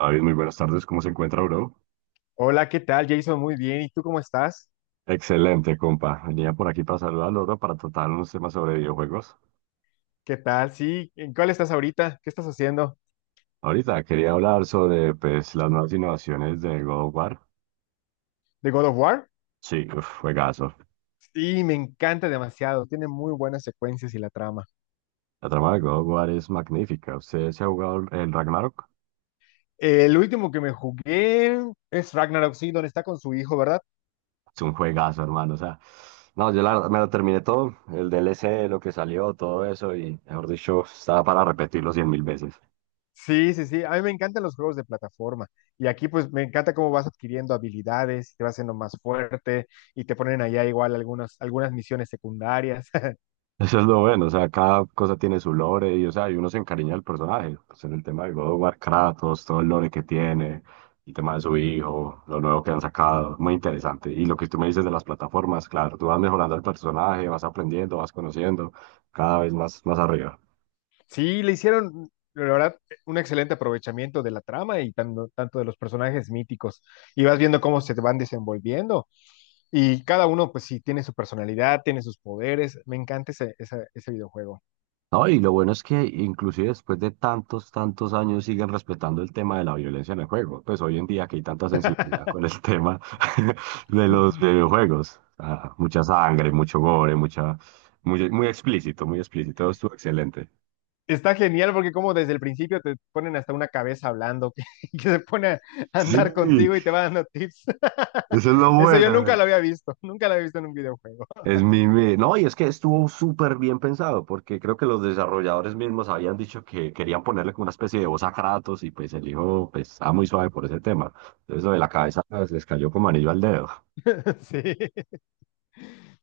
David, muy buenas tardes, ¿cómo se encuentra, bro? Hola, ¿qué tal, Jason? Muy bien. ¿Y tú cómo estás? Excelente, compa. Venía por aquí para saludarlo al para tratar unos temas sobre videojuegos. ¿Qué tal? Sí, ¿en cuál estás ahorita? ¿Qué estás haciendo? Ahorita quería hablar sobre pues, las nuevas innovaciones de God of War. ¿De God of War? Sí, uf, juegazo. Sí, me encanta demasiado. Tiene muy buenas secuencias y la trama. La trama de God of War es magnífica. ¿Usted se ha jugado el Ragnarok? El último que me jugué es Ragnarok, sí, donde está con su hijo, ¿verdad? Es un juegazo, hermano. O sea, no, yo la verdad me lo terminé todo, el DLC, lo que salió, todo eso, y mejor dicho, estaba para repetirlo cien mil veces. Sí, sí, sí. A mí me encantan los juegos de plataforma. Y aquí, pues, me encanta cómo vas adquiriendo habilidades, te vas haciendo más fuerte y te ponen allá igual algunas misiones secundarias. Eso es lo bueno, o sea, cada cosa tiene su lore y, o sea, y uno se encariña del personaje. Pues en el tema de God of War, Kratos, todo el lore que tiene, el tema de su hijo, lo nuevo que han sacado, muy interesante. Y lo que tú me dices de las plataformas, claro, tú vas mejorando el personaje, vas aprendiendo, vas conociendo, cada vez más, más arriba. Sí, le hicieron, la verdad, un excelente aprovechamiento de la trama y tanto de los personajes míticos. Y vas viendo cómo se te van desenvolviendo. Y cada uno, pues sí, tiene su personalidad, tiene sus poderes. Me encanta ese videojuego. No, y lo bueno es que inclusive después de tantos años siguen respetando el tema de la violencia en el juego. Pues hoy en día que hay tanta sensibilidad con el tema de los Ujú. videojuegos. Ah, mucha sangre, mucho gore, mucha, muy explícito, muy explícito. Estuvo excelente. Está genial porque como desde el principio te ponen hasta una cabeza hablando que, que se pone a Sí, andar contigo y te va dando tips. eso es lo Eso yo nunca bueno. lo había visto, nunca lo había visto en un videojuego. No, y es que estuvo súper bien pensado, porque creo que los desarrolladores mismos habían dicho que querían ponerle como una especie de voz a Kratos, y pues el hijo pues, estaba muy suave por ese tema. Entonces, lo de la cabeza pues, les cayó como anillo al dedo. Sí,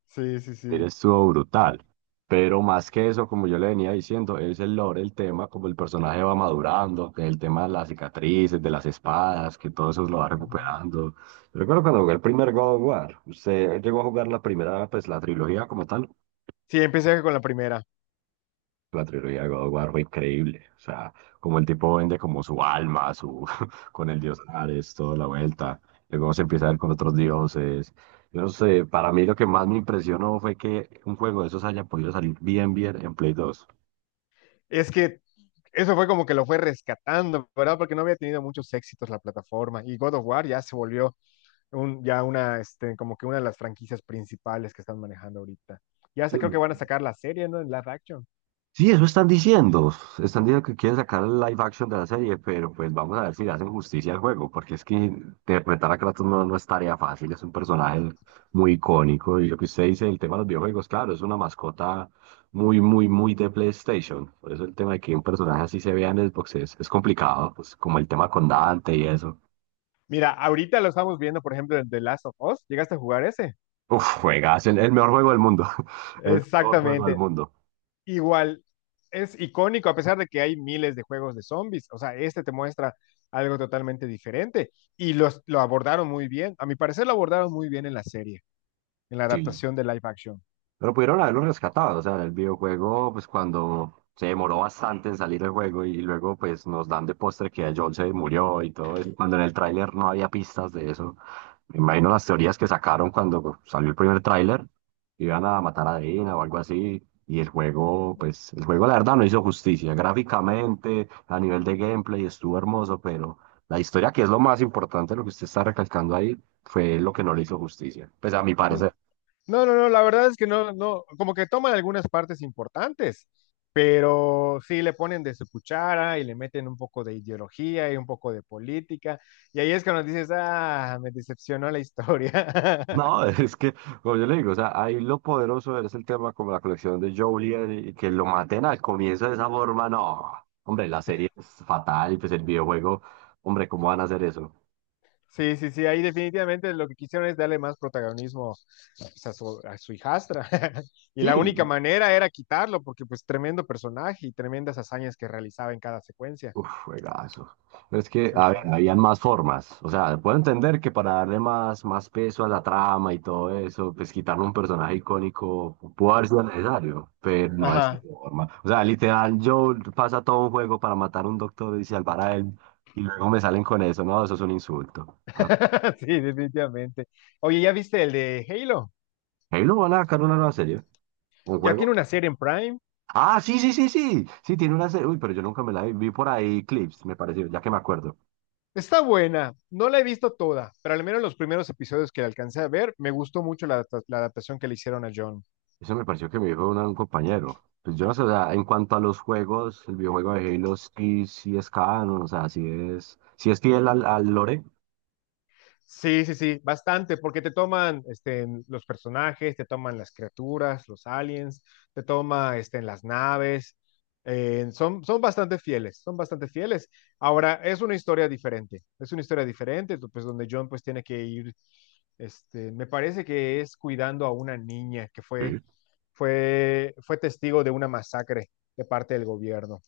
sí, sí, Mire, sí. estuvo brutal. Pero más que eso, como yo le venía diciendo, es el lore, el tema, como el personaje va madurando, que el tema de las cicatrices, de las espadas, que todo eso lo va Ujú. recuperando. Yo recuerdo cuando jugué el primer God of War, ¿usted llegó a jugar la primera, pues la trilogía como tal? Sí, empecé con la primera. La trilogía de God of War fue increíble. O sea, como el tipo vende como su alma, su con el dios Ares, toda la vuelta. Luego se empieza a ver con otros dioses. Yo no sé, para mí lo que más me impresionó fue que un juego de esos haya podido salir bien, bien en Play dos. Es que eso fue como que lo fue rescatando, ¿verdad? Porque no había tenido muchos éxitos la plataforma y God of War ya se volvió un, ya una, este, como que una de las franquicias principales que están manejando ahorita. Y Sí. hasta creo que van a sacar la serie, ¿no? En live action. Sí, eso están diciendo. Están diciendo que quieren sacar el live action de la serie, pero pues vamos a ver si le hacen justicia al juego, porque es que interpretar a Kratos no, no es tarea fácil, es un personaje muy icónico. Y lo que usted dice, el tema de los videojuegos, claro, es una mascota muy de PlayStation. Por eso el tema de que un personaje así se vea en Xbox es complicado, pues como el tema con Dante y eso. Mira, ahorita lo estamos viendo, por ejemplo, en The Last of Us. ¿Llegaste a jugar ese? Uf, juegas, el mejor juego del mundo. El mejor juego del Exactamente. mundo. Igual, es icónico, a pesar de que hay miles de juegos de zombies. O sea, este te muestra algo totalmente diferente. Lo abordaron muy bien. A mi parecer lo abordaron muy bien en la serie, en la Sí. adaptación de live action. Pero pudieron haberlo rescatado, o sea, el videojuego, pues cuando se demoró bastante en salir el juego y luego pues nos dan de postre que John se murió y todo eso, cuando en el tráiler no había pistas de eso. Me imagino las teorías que sacaron cuando salió el primer tráiler, iban a matar a Dina o algo así, y el juego, pues el juego la verdad no hizo justicia, gráficamente, a nivel de gameplay estuvo hermoso, pero la historia, que es lo más importante, lo que usted está recalcando ahí, fue lo que no le hizo justicia, pues a mi Mm, parecer. no, no, no, la verdad es que no, no, como que toman algunas partes importantes, pero sí le ponen de su cuchara y le meten un poco de ideología y un poco de política, y ahí es cuando dices, ah, me decepcionó la historia. No, es que, como yo le digo, o sea, ahí lo poderoso es el tema como la colección de Jolie y que lo maten al comienzo de esa forma, no. Hombre, la serie es fatal y pues el videojuego, hombre, ¿cómo van a hacer eso? Sí, sí, sí, ahí definitivamente lo que quisieron es darle más protagonismo pues, a su hijastra, y la única Sí, manera era quitarlo, porque pues tremendo personaje y tremendas hazañas que realizaba en cada secuencia. uf, juegazo. Pero es que, Sí, a ver, sí. habían más formas. O sea, puedo entender que para darle más, más peso a la trama y todo eso, pues quitarle un personaje icónico pudo haber sido necesario, pero no de esta Ajá. forma. O sea, literal, yo pasa todo un juego para matar a un doctor y salvar a él, y luego me salen con eso, ¿no? Eso es un insulto. Ah, Sí, definitivamente. Oye, ¿ya viste el de Halo? ahí lo van a sacar una nueva serie, un Ya tiene juego. una serie en Prime. Ah, sí, sí, sí, sí. Sí, tiene una serie. Uy, pero yo nunca me la vi. Vi por ahí clips, me pareció, ya que me acuerdo. Está buena, no la he visto toda, pero al menos los primeros episodios que alcancé a ver, me gustó mucho la adaptación que le hicieron a John. Eso me pareció que me dijo un compañero. Pues yo no sé, o sea, en cuanto a los juegos, el videojuego de Halo sí, sí es canon, o sea, sí es fiel al, al lore. Sí, sí, sí, bastante, porque te toman este, los personajes, te toman las criaturas, los aliens, te toma este, las naves. Eh, son bastante fieles, son bastante fieles. Ahora, es una historia diferente, es una historia diferente, tú, pues donde John pues tiene que ir, este, me parece que es cuidando a una niña que fue, Sí. Fue testigo de una masacre de parte del gobierno.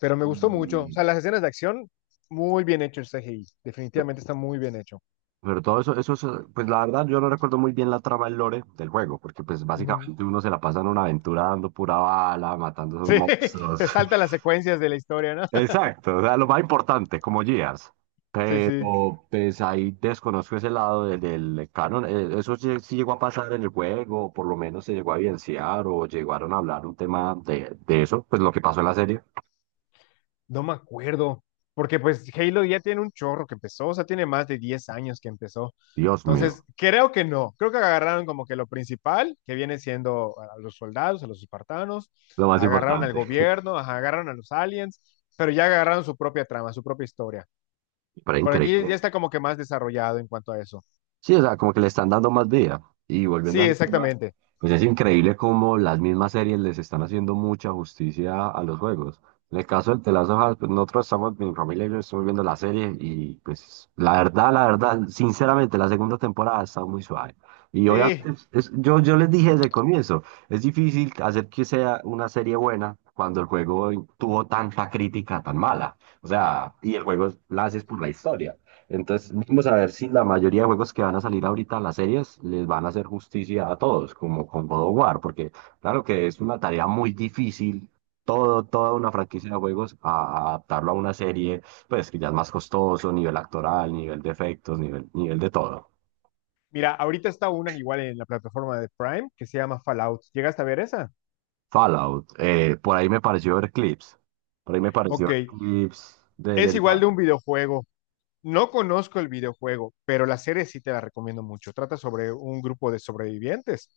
Pero me gustó mucho, o Y- sea, las escenas de acción, muy bien hecho el CGI, pe- definitivamente está muy bien hecho. pero todo eso, eso, es, pues la verdad yo no recuerdo muy bien la trama del lore del juego, porque pues Ujú. básicamente uno se la pasa en una aventura dando pura bala, matando a esos Sí, monstruos. te salta las secuencias de la historia, ¿no? Exacto, o sea, lo más importante, como Gears. Sí, sí. Pero pues ahí desconozco ese lado del canon. Eso sí, sí llegó a pasar en el juego, o por lo menos se llegó a evidenciar o llegaron a hablar un tema de eso, pues lo que pasó en la serie. No me acuerdo. Porque pues Halo ya tiene un chorro que empezó, o sea, tiene más de 10 años que empezó. Dios mío, Entonces, creo que no. Creo que agarraron como que lo principal, que viene siendo a los soldados, a los espartanos, lo más agarraron al importante. gobierno, ajá, agarraron a los aliens, pero ya agarraron su propia trama, su propia historia. Pero Por aquí increíble. ya está como que más desarrollado en cuanto a eso. Sí, o sea, como que le están dando más vida. Y volviendo Sí, al tema, exactamente. pues es increíble cómo las mismas series les están haciendo mucha justicia a los juegos. En el caso del The Last of Us, pues nosotros estamos, mi familia y yo estamos viendo la serie y pues la verdad, sinceramente, la segunda temporada ha estado muy suave. Y obviamente, Sí. Yo les dije desde el comienzo, es difícil hacer que sea una serie buena cuando el juego tuvo tanta crítica tan mala. O sea, y el juego la haces por la historia. Entonces, vamos a ver si la mayoría de juegos que van a salir ahorita a las series les van a hacer justicia a todos, como con God of War, porque claro que es una tarea muy difícil, todo, toda una franquicia de juegos, a adaptarlo a una serie, pues que ya es más costoso, nivel actoral, nivel de efectos, nivel, nivel de todo. Mira, ahorita está una igual en la plataforma de Prime que se llama Fallout. ¿Llegaste a ver esa? Fallout, por ahí me pareció ver clips, por ahí me pareció Ok, ver clips de, es del igual de un Fallout. videojuego. No conozco el videojuego, pero la serie sí te la recomiendo mucho. Trata sobre un grupo de sobrevivientes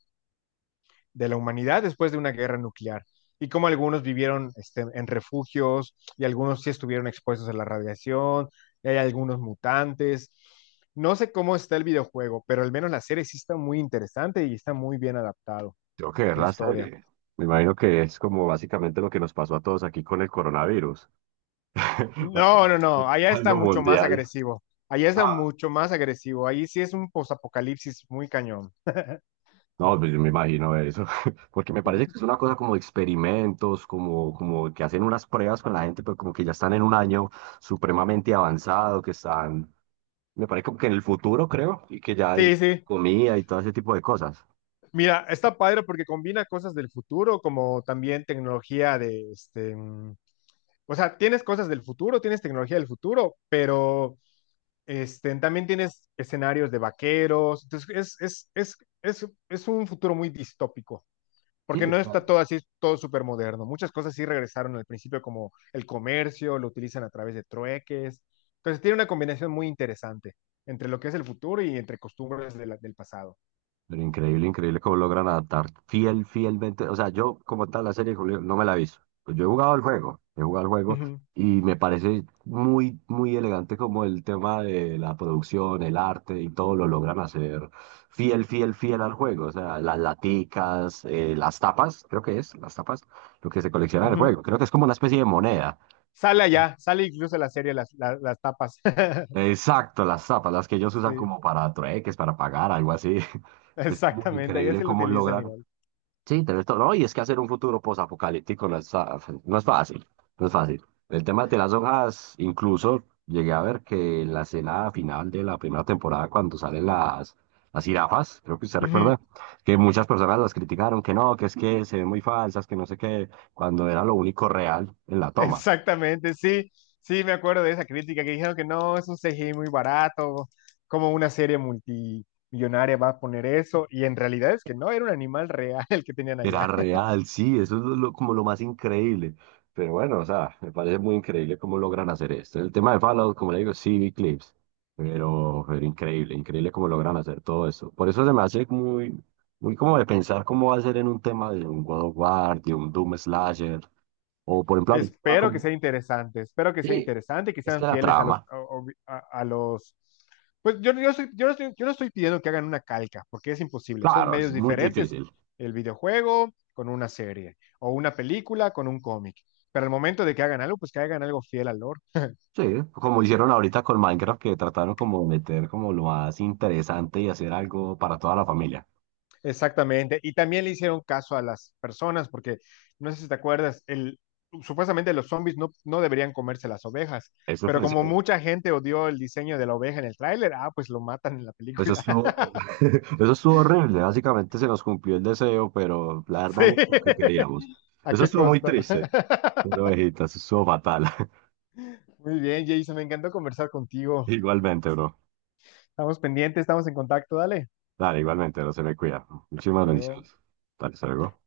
de la humanidad después de una guerra nuclear y cómo algunos vivieron este, en refugios y algunos sí estuvieron expuestos a la radiación, y hay algunos mutantes. No sé cómo está el videojuego, pero al menos la serie sí está muy interesante y está muy bien adaptado Tengo que ver la la historia. serie. Me imagino que es como básicamente lo que nos pasó a todos aquí con el coronavirus. No, no, no. Básicamente, Allá está algo mucho más mundial. agresivo. Allá está Ah, mucho más agresivo. Ahí sí es un posapocalipsis muy cañón. no, pues yo me imagino eso. Porque me parece que es una cosa como de experimentos, como, como que hacen unas pruebas con la gente, pero como que ya están en un año supremamente avanzado, que están, me parece como que en el futuro, creo, y que ya hay Sí, sí. comida y todo ese tipo de cosas. Mira, está padre porque combina cosas del futuro como también tecnología de este. O sea, tienes cosas del futuro, tienes tecnología del futuro, pero este, también tienes escenarios de vaqueros. Entonces, es, es, es, es un futuro muy distópico. Sí, Porque o no sea, está todo así, todo súper moderno. Muchas cosas sí regresaron al principio, como el comercio, lo utilizan a través de trueques. Entonces tiene una combinación muy interesante entre lo que es el futuro y entre costumbres de del pasado. pero increíble, increíble cómo logran adaptar fiel, fielmente. O sea, yo como tal la serie de Julio no me la he visto. Pues yo he jugado el juego, he jugado el juego Ujú, y me parece muy, muy elegante como el tema de la producción, el arte y todo lo logran hacer fiel, fiel, fiel al juego. O sea, las laticas, las tapas, creo que es, las tapas, lo que se colecciona en el ujú. juego. Creo que es como una especie de moneda. Sale allá, sale incluso la serie, las tapas. Exacto, las tapas, las que ellos usan Sí, como para trueques, para pagar, algo así. Es muy exactamente, allá increíble sí lo cómo utilizan logran. igual. Sí, tenés todo. No, y es que hacer un futuro posapocalíptico no es, no es fácil, no es fácil. El tema de las hojas, incluso llegué a ver que en la escena final de la primera temporada, cuando salen las jirafas, creo que usted Ujú. recuerda, que muchas personas las criticaron, que no, que es que se ven muy falsas, que no sé qué, cuando era lo único real en la toma. Exactamente, sí, sí, me acuerdo de esa crítica que dijeron que no, es un CGI muy barato, como una serie multimillonaria va a poner eso, y en realidad es que no, era un animal real el que tenían Era allá. real, sí, eso es como lo más increíble. Pero bueno, o sea, me parece muy increíble cómo logran hacer esto. El tema de Fallout, como le digo, sí vi clips, pero increíble, increíble cómo logran hacer todo eso. Por eso se me hace muy, muy como de pensar cómo va a ser en un tema de un God of War, de un Doom Slasher, o por ejemplo, ahorita Espero que sea como... interesante, espero que sea Sí, interesante y que es que sean la fieles a trama, a los, yo no estoy pidiendo que hagan una calca, porque es imposible, son claro, es medios muy diferentes, difícil. el videojuego con una serie, o una película con un cómic, pero al momento de que hagan algo, pues que hagan algo fiel al. Sí, como hicieron ahorita con Minecraft, que trataron como de meter como lo más interesante y hacer algo para toda la familia. Exactamente. Y también le hicieron caso a las personas, porque no sé si te acuerdas, el, supuestamente los zombies no, no deberían comerse las ovejas, Eso pero fue, como mucha gente odió el diseño de la oveja en el tráiler, ah, pues lo matan en la eso película. estuvo, eso estuvo horrible. Básicamente se nos cumplió el deseo, pero la verdad Sí, no es lo que queríamos. ¿a Eso qué estuvo muy costo? triste. Una ovejita, eso estuvo fatal. Muy bien, Jason, me encantó conversar contigo. Igualmente, bro. Estamos pendientes, estamos en contacto, dale. Dale, igualmente, bro. Se me cuida. Muchísimas Hasta luego. bendiciones. Dale, hasta luego.